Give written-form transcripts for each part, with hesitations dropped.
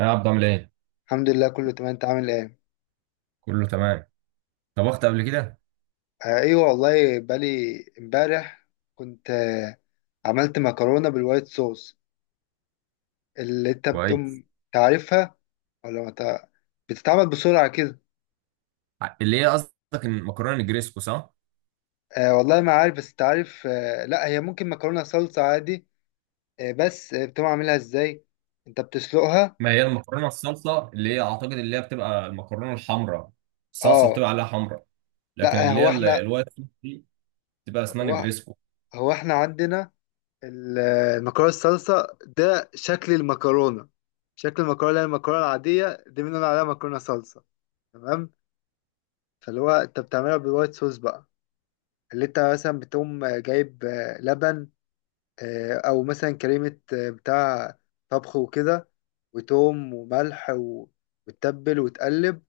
يا عبد، عامل ايه؟ الحمد لله، كله تمام. انت عامل ايه؟ كله تمام. طبخت قبل كده؟ آه، ايوه والله، بالي امبارح كنت عملت مكرونه بالوايت صوص اللي انت كويس. بتقوم تعرفها، ولا ما تع- بتتعمل بسرعه كده؟ اللي هي قصدك المكرونه الجريسكو صح؟ آه والله ما عارف، بس تعرف، لا هي ممكن مكرونه صلصه عادي. آه بس بتقوم عاملها ازاي؟ انت بتسلقها؟ ما هي المكرونه الصلصه اللي هي اعتقد اللي هي بتبقى المكرونه الحمراء. الصلصه اه بتبقى عليها حمراء، لكن لا، اللي هو هي احنا، الوايت صوص دي بتبقى اسمها هو, نجريسكو. هو احنا عندنا المكرونه الصلصه ده شكل المكرونه اللي هي المكرونه العاديه دي بنقول عليها مكرونه صلصه. تمام؟ فاللي هو انت بتعملها بالوايت صوص بقى، اللي انت مثلا بتقوم جايب لبن، او مثلا كريمه، بتاع طبخ وكده، وتوم وملح وتتبل وتقلب،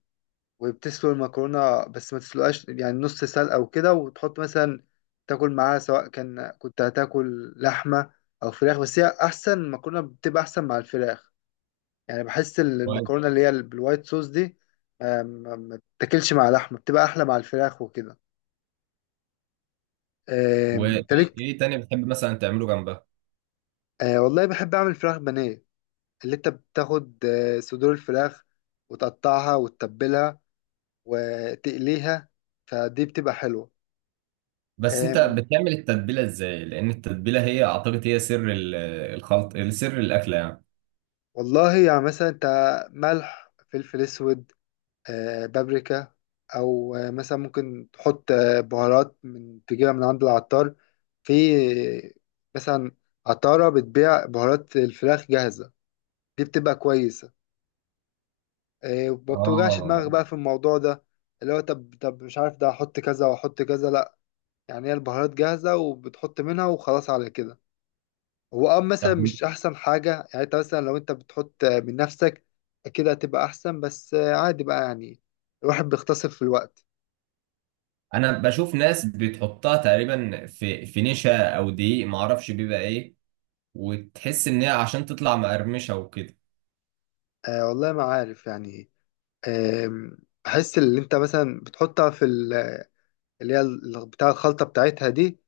وبتسلق المكرونة، بس ما تسلقهاش يعني، نص سلقة أو كده، وتحط مثلا تاكل معاها، سواء كان كنت هتاكل لحمة أو فراخ. بس هي أحسن، المكرونة بتبقى أحسن مع الفراخ. يعني بحس كويس. المكرونة اللي هي بالوايت صوص دي ما بتاكلش مع لحمة، بتبقى أحلى مع الفراخ وكده. وايه، إيه تالت. إيه تاني بتحب مثلا تعمله جنبها؟ آه، والله بحب أعمل فراخ بانيه، اللي أنت بتاخد صدور الفراخ وتقطعها وتتبلها وتقليها. فدي بتبقى حلوة. بس انت بتعمل التتبيله ازاي؟ لان التتبيله هي اعتقد هي الخلط، سر الاكله يعني. والله يعني مثلا انت، ملح، فلفل اسود، بابريكا، او مثلا ممكن تحط بهارات من تجيبها من عند العطار. في آه، مثلا عطارة بتبيع بهارات الفراخ جاهزة، دي بتبقى كويسة. وما بتوجعش اه، دماغك بقى في الموضوع ده، اللي هو طب طب مش عارف ده احط كذا واحط كذا، لا. يعني هي البهارات جاهزة وبتحط منها وخلاص على كده. هو مثلا طب مش احسن حاجة، يعني انت مثلا لو انت بتحط من نفسك كده هتبقى احسن، بس عادي بقى يعني، الواحد بيختصر في الوقت. انا بشوف ناس بتحطها تقريبا في نشا او دقيق ما اعرفش بيبقى ايه، وتحس ان هي عشان تطلع مقرمشه وكده. آه والله ما عارف يعني. آم، احس اللي انت مثلا بتحطها في بتاع الخلطة بتاعتها دي،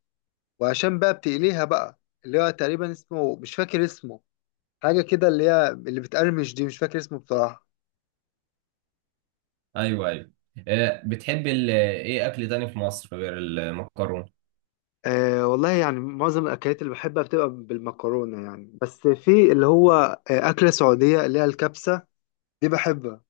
وعشان بقى بتقليها بقى، اللي هو تقريبا اسمه، مش فاكر اسمه، حاجة كده اللي هي اللي بتقرمش دي، مش فاكر اسمه بصراحة. ايوه، ايوه. بتحب ايه اكل تاني في مصر غير المكرونه؟ أه والله يعني معظم الأكلات اللي بحبها بتبقى بالمكرونة يعني، بس في اللي هو أكلة سعودية اللي هي الكبسة، دي بحبها.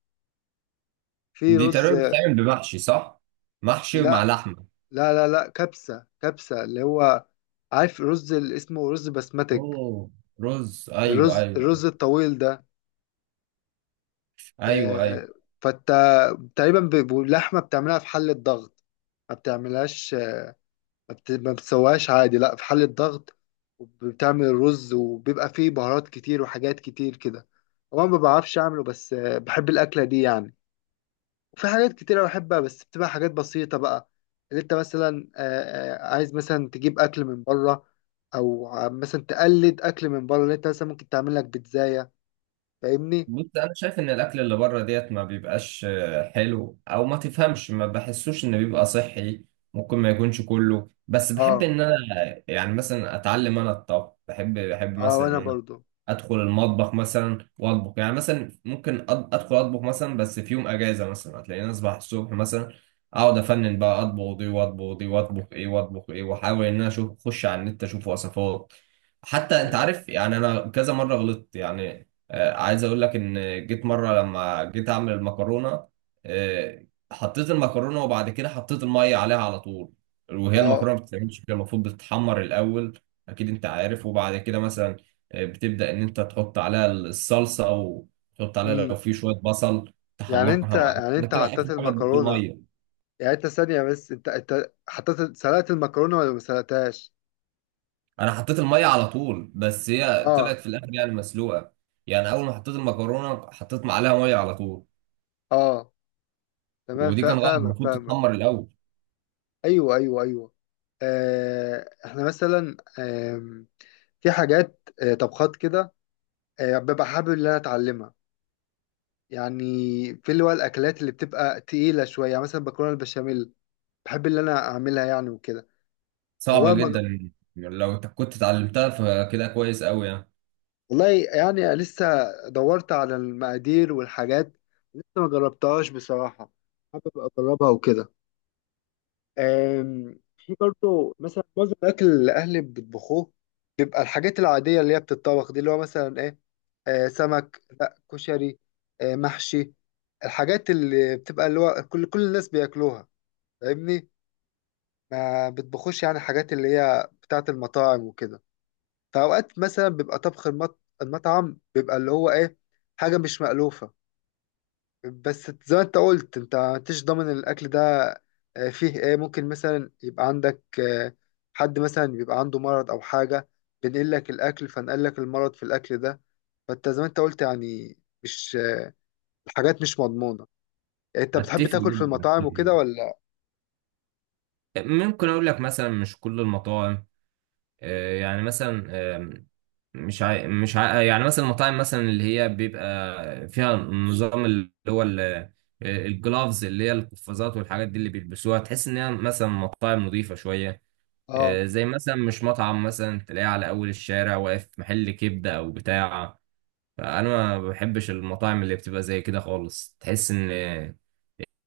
في دي رز. تقريبا بتتعمل بمحشي صح؟ محشي مع لا، لحمه. لا، لا، لا، كبسة كبسة، اللي هو عارف رز اللي اسمه رز بسمتك، اوه، رز. ايوه، الرز ايوه. الرز الطويل ده. ايوه، آه، ايوه. فانت تقريبا باللحمة بتعملها في حلة ضغط، ما بتعملهاش، ما بتسويهاش عادي، لا في حلة ضغط. وبتعمل الرز وبيبقى فيه بهارات كتير وحاجات كتير كده. هو أنا ما بعرفش اعمله، بس بحب الأكلة دي يعني. وفي حاجات كتيرة بحبها بس بتبقى حاجات بسيطة بقى، اللي انت مثلا عايز مثلا تجيب أكل من بره، أو مثلا تقلد أكل من بره، اللي انت مثلا ممكن تعمل لك بيتزاية. فاهمني؟ بص، انا شايف ان الاكل اللي بره ديت ما بيبقاش حلو، او ما تفهمش ما بحسوش انه بيبقى صحي. ممكن ما يكونش كله، بس بحب اه. ان انا يعني مثلا اتعلم انا الطبخ. بحب اه مثلا وأنا ان انا برضو. ادخل المطبخ مثلا واطبخ. يعني مثلا ممكن ادخل اطبخ مثلا، بس في يوم اجازه مثلا هتلاقيني اصبح الصبح مثلا اقعد افنن بقى، اطبخ دي واطبخ دي واطبخ ايه واطبخ ايه، واحاول ان انا اشوف، اخش على النت اشوف وصفات. حتى انت اه. عارف، يعني انا كذا مره غلطت. يعني عايز اقول لك ان جيت مره، لما جيت اعمل المكرونه آه، حطيت المكرونه وبعد كده حطيت الميه عليها على طول. وهي اه. المكرونه ما بتتعملش كده، المفروض بتتحمر الاول. اكيد انت عارف. وبعد كده مثلا بتبدأ إن أنت تحط عليها الصلصة، أو تحط عليها لو امم في شوية بصل يعني انت تحمرها معاك، يعني انت بتلاقي حطيت آخر حاجة تضيف المكرونة، المية. يعني انت ثانية، بس انت حطيت سلقت المكرونة ولا ما سلقتهاش؟ أنا حطيت المية على طول، بس هي اه. طلعت في الآخر يعني مسلوقة. يعني أول ما حطيت المكرونة حطيت معلقة مية على طول. اه تمام. ودي كان غلط، فاهمك المفروض فاهمك. تتحمر الأول. ايوه، ايوه، ايوه. آه احنا مثلا، في حاجات، طبخات كده، ببقى حابب ان انا اتعلمها يعني. في اللي هو الاكلات اللي بتبقى تقيله شويه، يعني مثلا مكرونه البشاميل بحب ان انا اعملها يعني وكده. صعبة هو ما... جدا. لو أنت كنت اتعلمتها فكده كويس أوي يعني. والله يعني لسه دورت على المقادير والحاجات، لسه ما جربتهاش بصراحه. حابب اجربها وكده. آم، في برضه مثلا معظم الاكل اللي اهلي بيطبخوه، بيبقى الحاجات العاديه اللي هي بتتطبخ دي، اللي هو مثلا ايه، سمك، لا كشري، محشي. الحاجات اللي بتبقى اللي هو كل الناس بياكلوها. فاهمني؟ ما بتبخوش يعني حاجات اللي هي بتاعه المطاعم وكده. فاوقات مثلا بيبقى طبخ المطعم، بيبقى اللي هو ايه، حاجه مش مألوفه. بس زي ما انت قلت، انت مش ضامن الاكل ده. فيه ايه، ممكن مثلا يبقى عندك حد مثلا بيبقى عنده مرض او حاجه، بينقل لك الاكل، فنقل لك المرض في الاكل ده. فانت زي ما انت قلت يعني، مش، الحاجات مش مضمونه. انت بتحب أتفق تاكل في جدا، أتفق المطاعم وكده، جدا. ولا؟ ممكن أقول لك مثلا مش كل المطاعم. يعني مثلا، مش عا... مش عا... يعني مثلا المطاعم مثلا اللي هي بيبقى فيها نظام اللي هو الجلافز، اللي هي القفازات والحاجات دي اللي بيلبسوها، تحس ان هي مثلا مطاعم نظيفة شوية. اه. زي مثلا مش مطعم مثلا تلاقيه على اول الشارع واقف محل كبدة او بتاع. فانا ما بحبش المطاعم اللي بتبقى زي كده خالص. تحس ان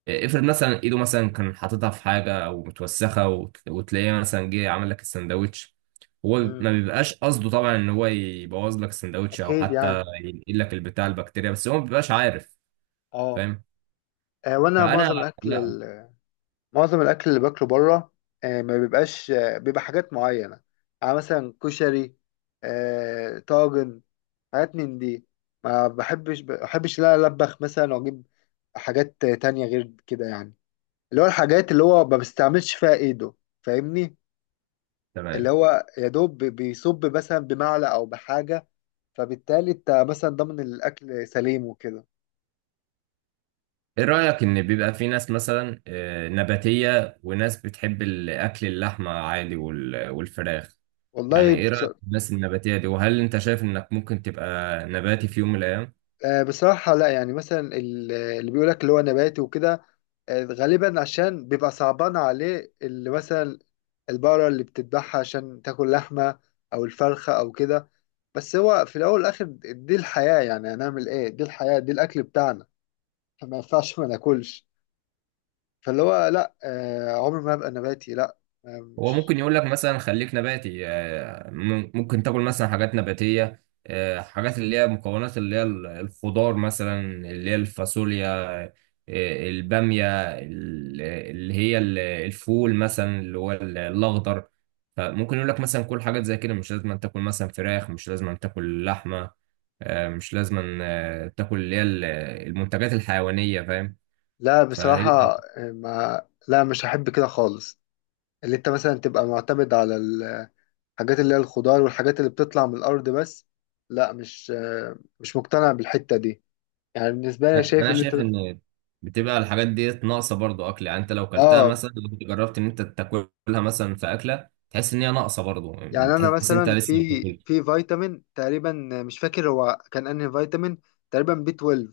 افرض مثلا ايده مثلا كان حاططها في حاجه او متوسخه وتلاقيه مثلا جه عمل لك السندوتش. هو امم ما بيبقاش قصده طبعا ان هو يبوظ لك السندوتش او اكيد حتى يعني. ينقل لك البتاع البكتيريا، بس هو ما بيبقاش عارف. اه. فاهم. وانا فانا، معظم الاكل، لا. اللي باكله بره ما بيبقاش، بيبقى حاجات معينه، يعني مثلا كشري، طاجن، حاجات من دي. ما بحبش لا ألبخ مثلا وأجيب حاجات تانية غير كده، يعني اللي هو الحاجات اللي هو ما بستعملش فيها إيده. فاهمني؟ اللي تمام. هو يا دوب بيصب مثلا بمعلقة أو بحاجة، فبالتالي أنت مثلا ضامن الأكل سليم وكده. ايه رايك ان بيبقى في ناس مثلا نباتيه وناس بتحب الاكل اللحمه عادي والفراخ؟ يعني والله ايه رايك في الناس النباتيه دي؟ وهل انت شايف انك ممكن تبقى نباتي في يوم من الايام؟ بصراحة لا، يعني مثلا اللي بيقولك اللي هو نباتي وكده، غالبا عشان بيبقى صعبان عليه اللي مثلا البقرة اللي بتذبحها عشان تاكل لحمة، أو الفرخة أو كده. بس هو في الاول والاخر دي الحياه، يعني هنعمل ايه، دي الحياه، دي الاكل بتاعنا، فما ينفعش ما ناكلش. فاللي هو لا، عمري ما هبقى نباتي. لا، هو مش. ممكن يقول لك مثلا خليك نباتي، ممكن تاكل مثلا حاجات نباتية، حاجات اللي هي مكونات اللي هي الخضار مثلا، اللي هي الفاصوليا، البامية، اللي هي الفول مثلا اللي هو الأخضر. فممكن يقول لك مثلا كل حاجات زي كده، مش لازم أن تاكل مثلا فراخ، مش لازم أن تاكل لحمة، مش لازم أن تاكل اللي هي المنتجات الحيوانية. فاهم؟ لا فهي، بصراحه. ما، لا، مش هحب كده خالص، اللي انت مثلا تبقى معتمد على الحاجات اللي هي الخضار والحاجات اللي بتطلع من الارض بس. لا، مش مقتنع بالحته دي. يعني بالنسبه لي انا شايف أنا اللي انت. شايف ان بتبقى الحاجات دي ناقصه، برضو اكل يعني. انت لو كلتها اه، مثلا، لو كنت جربت ان انت تاكلها مثلا في اكله تحس ان هي ناقصه برضو. يعني انا تحس ان انت مثلا لسه ما في بتاكلش. في فيتامين تقريبا، مش فاكر هو كان انهي فيتامين، تقريبا بي 12.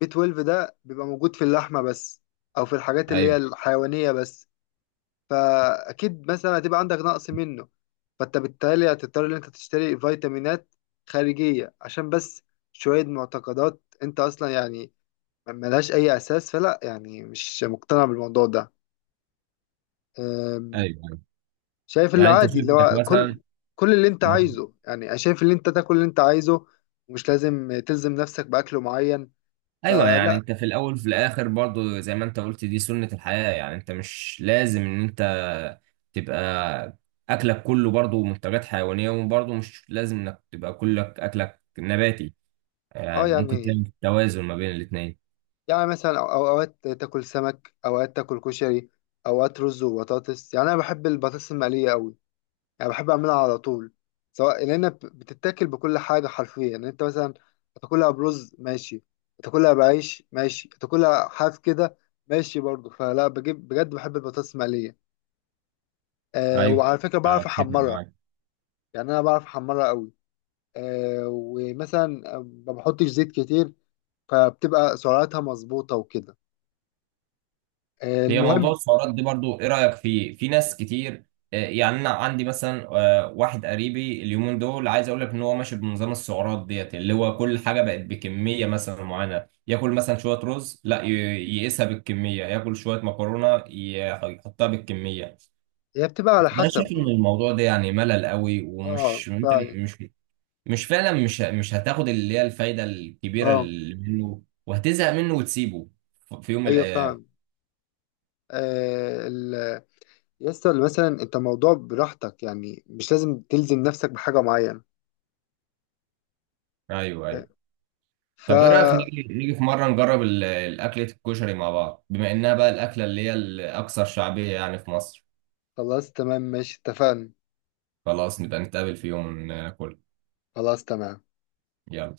بي 12 ده بيبقى موجود في اللحمة بس، أو في الحاجات اللي هي ايوه. الحيوانية بس. فأكيد مثلا هتبقى عندك نقص منه، فأنت بالتالي هتضطر إن أنت تشتري فيتامينات خارجية عشان بس شوية معتقدات أنت أصلا يعني ملهاش أي أساس. فلا، يعني مش مقتنع بالموضوع ده. أم، ايوه، ايوه. شايف اللي يعني انت عادي، شايف اللي انك هو مثلا كل اللي أنت ما- عايزه، يعني أنا شايف اللي أنت تاكل اللي أنت عايزه، ومش لازم تلزم نفسك بأكل معين. ايوه. يعني فلا. انت في الاول وفي الاخر برضو زي ما انت قلت دي سنه الحياه. يعني انت مش لازم ان انت تبقى اكلك كله برضو منتجات حيوانيه، وبرضو مش لازم انك تبقى كلك اكلك نباتي. اه يعني ممكن يعني تعمل توازن ما بين الاثنين. يعني مثلا اوقات تاكل سمك، اوقات تاكل كشري، اوقات رز وبطاطس. يعني انا بحب البطاطس المقليه قوي، يعني بحب اعملها على طول، سواء لان بتتاكل بكل حاجه حرفيا. يعني انت مثلا تاكلها برز، ماشي. تاكلها بعيش، ماشي. تاكلها حاف كده، ماشي برضه. فلا، بجيب بجد، بحب البطاطس المقليه. أه ايوه، وعلى فكره بعرف اتفق احمرها، معاك. يعني انا بعرف احمرها قوي. أه ومثلا ما بحطش زيت كتير، فبتبقى سعراتها مظبوطه وكده. هي موضوع المهم، السعرات دي برضو ايه رايك فيه؟ في ناس كتير، يعني انا عندي مثلا واحد قريبي اليومين دول، عايز اقول لك ان هو ماشي بنظام السعرات ديت، اللي هو كل حاجه بقت بكميه مثلا معينه. ياكل مثلا شويه رز، لا يقيسها بالكميه، ياكل شويه مكرونه يحطها بالكميه. هي بتبقى على انا حسب شايف ان برضه. الموضوع ده يعني ملل قوي، اه ومش انت فعلا. مش مش فعلا مش هتاخد اللي هي الفايده الكبيره اه، اللي منه، وهتزهق منه وتسيبه في يوم من ايوه الايام. فعلا. آه ال... يسطا مثلا انت موضوع براحتك، يعني مش لازم تلزم نفسك بحاجة معينة. ايوه، ايوه. ف طب ايه رايك نيجي، في مره نجرب الاكله الكشري مع بعض، بما انها بقى الاكله اللي هي الاكثر شعبيه يعني في مصر؟ خلاص تمام، ماشي، اتفقنا. خلاص، نبقى نتقابل في يوم ناكل. خلاص تمام. يلا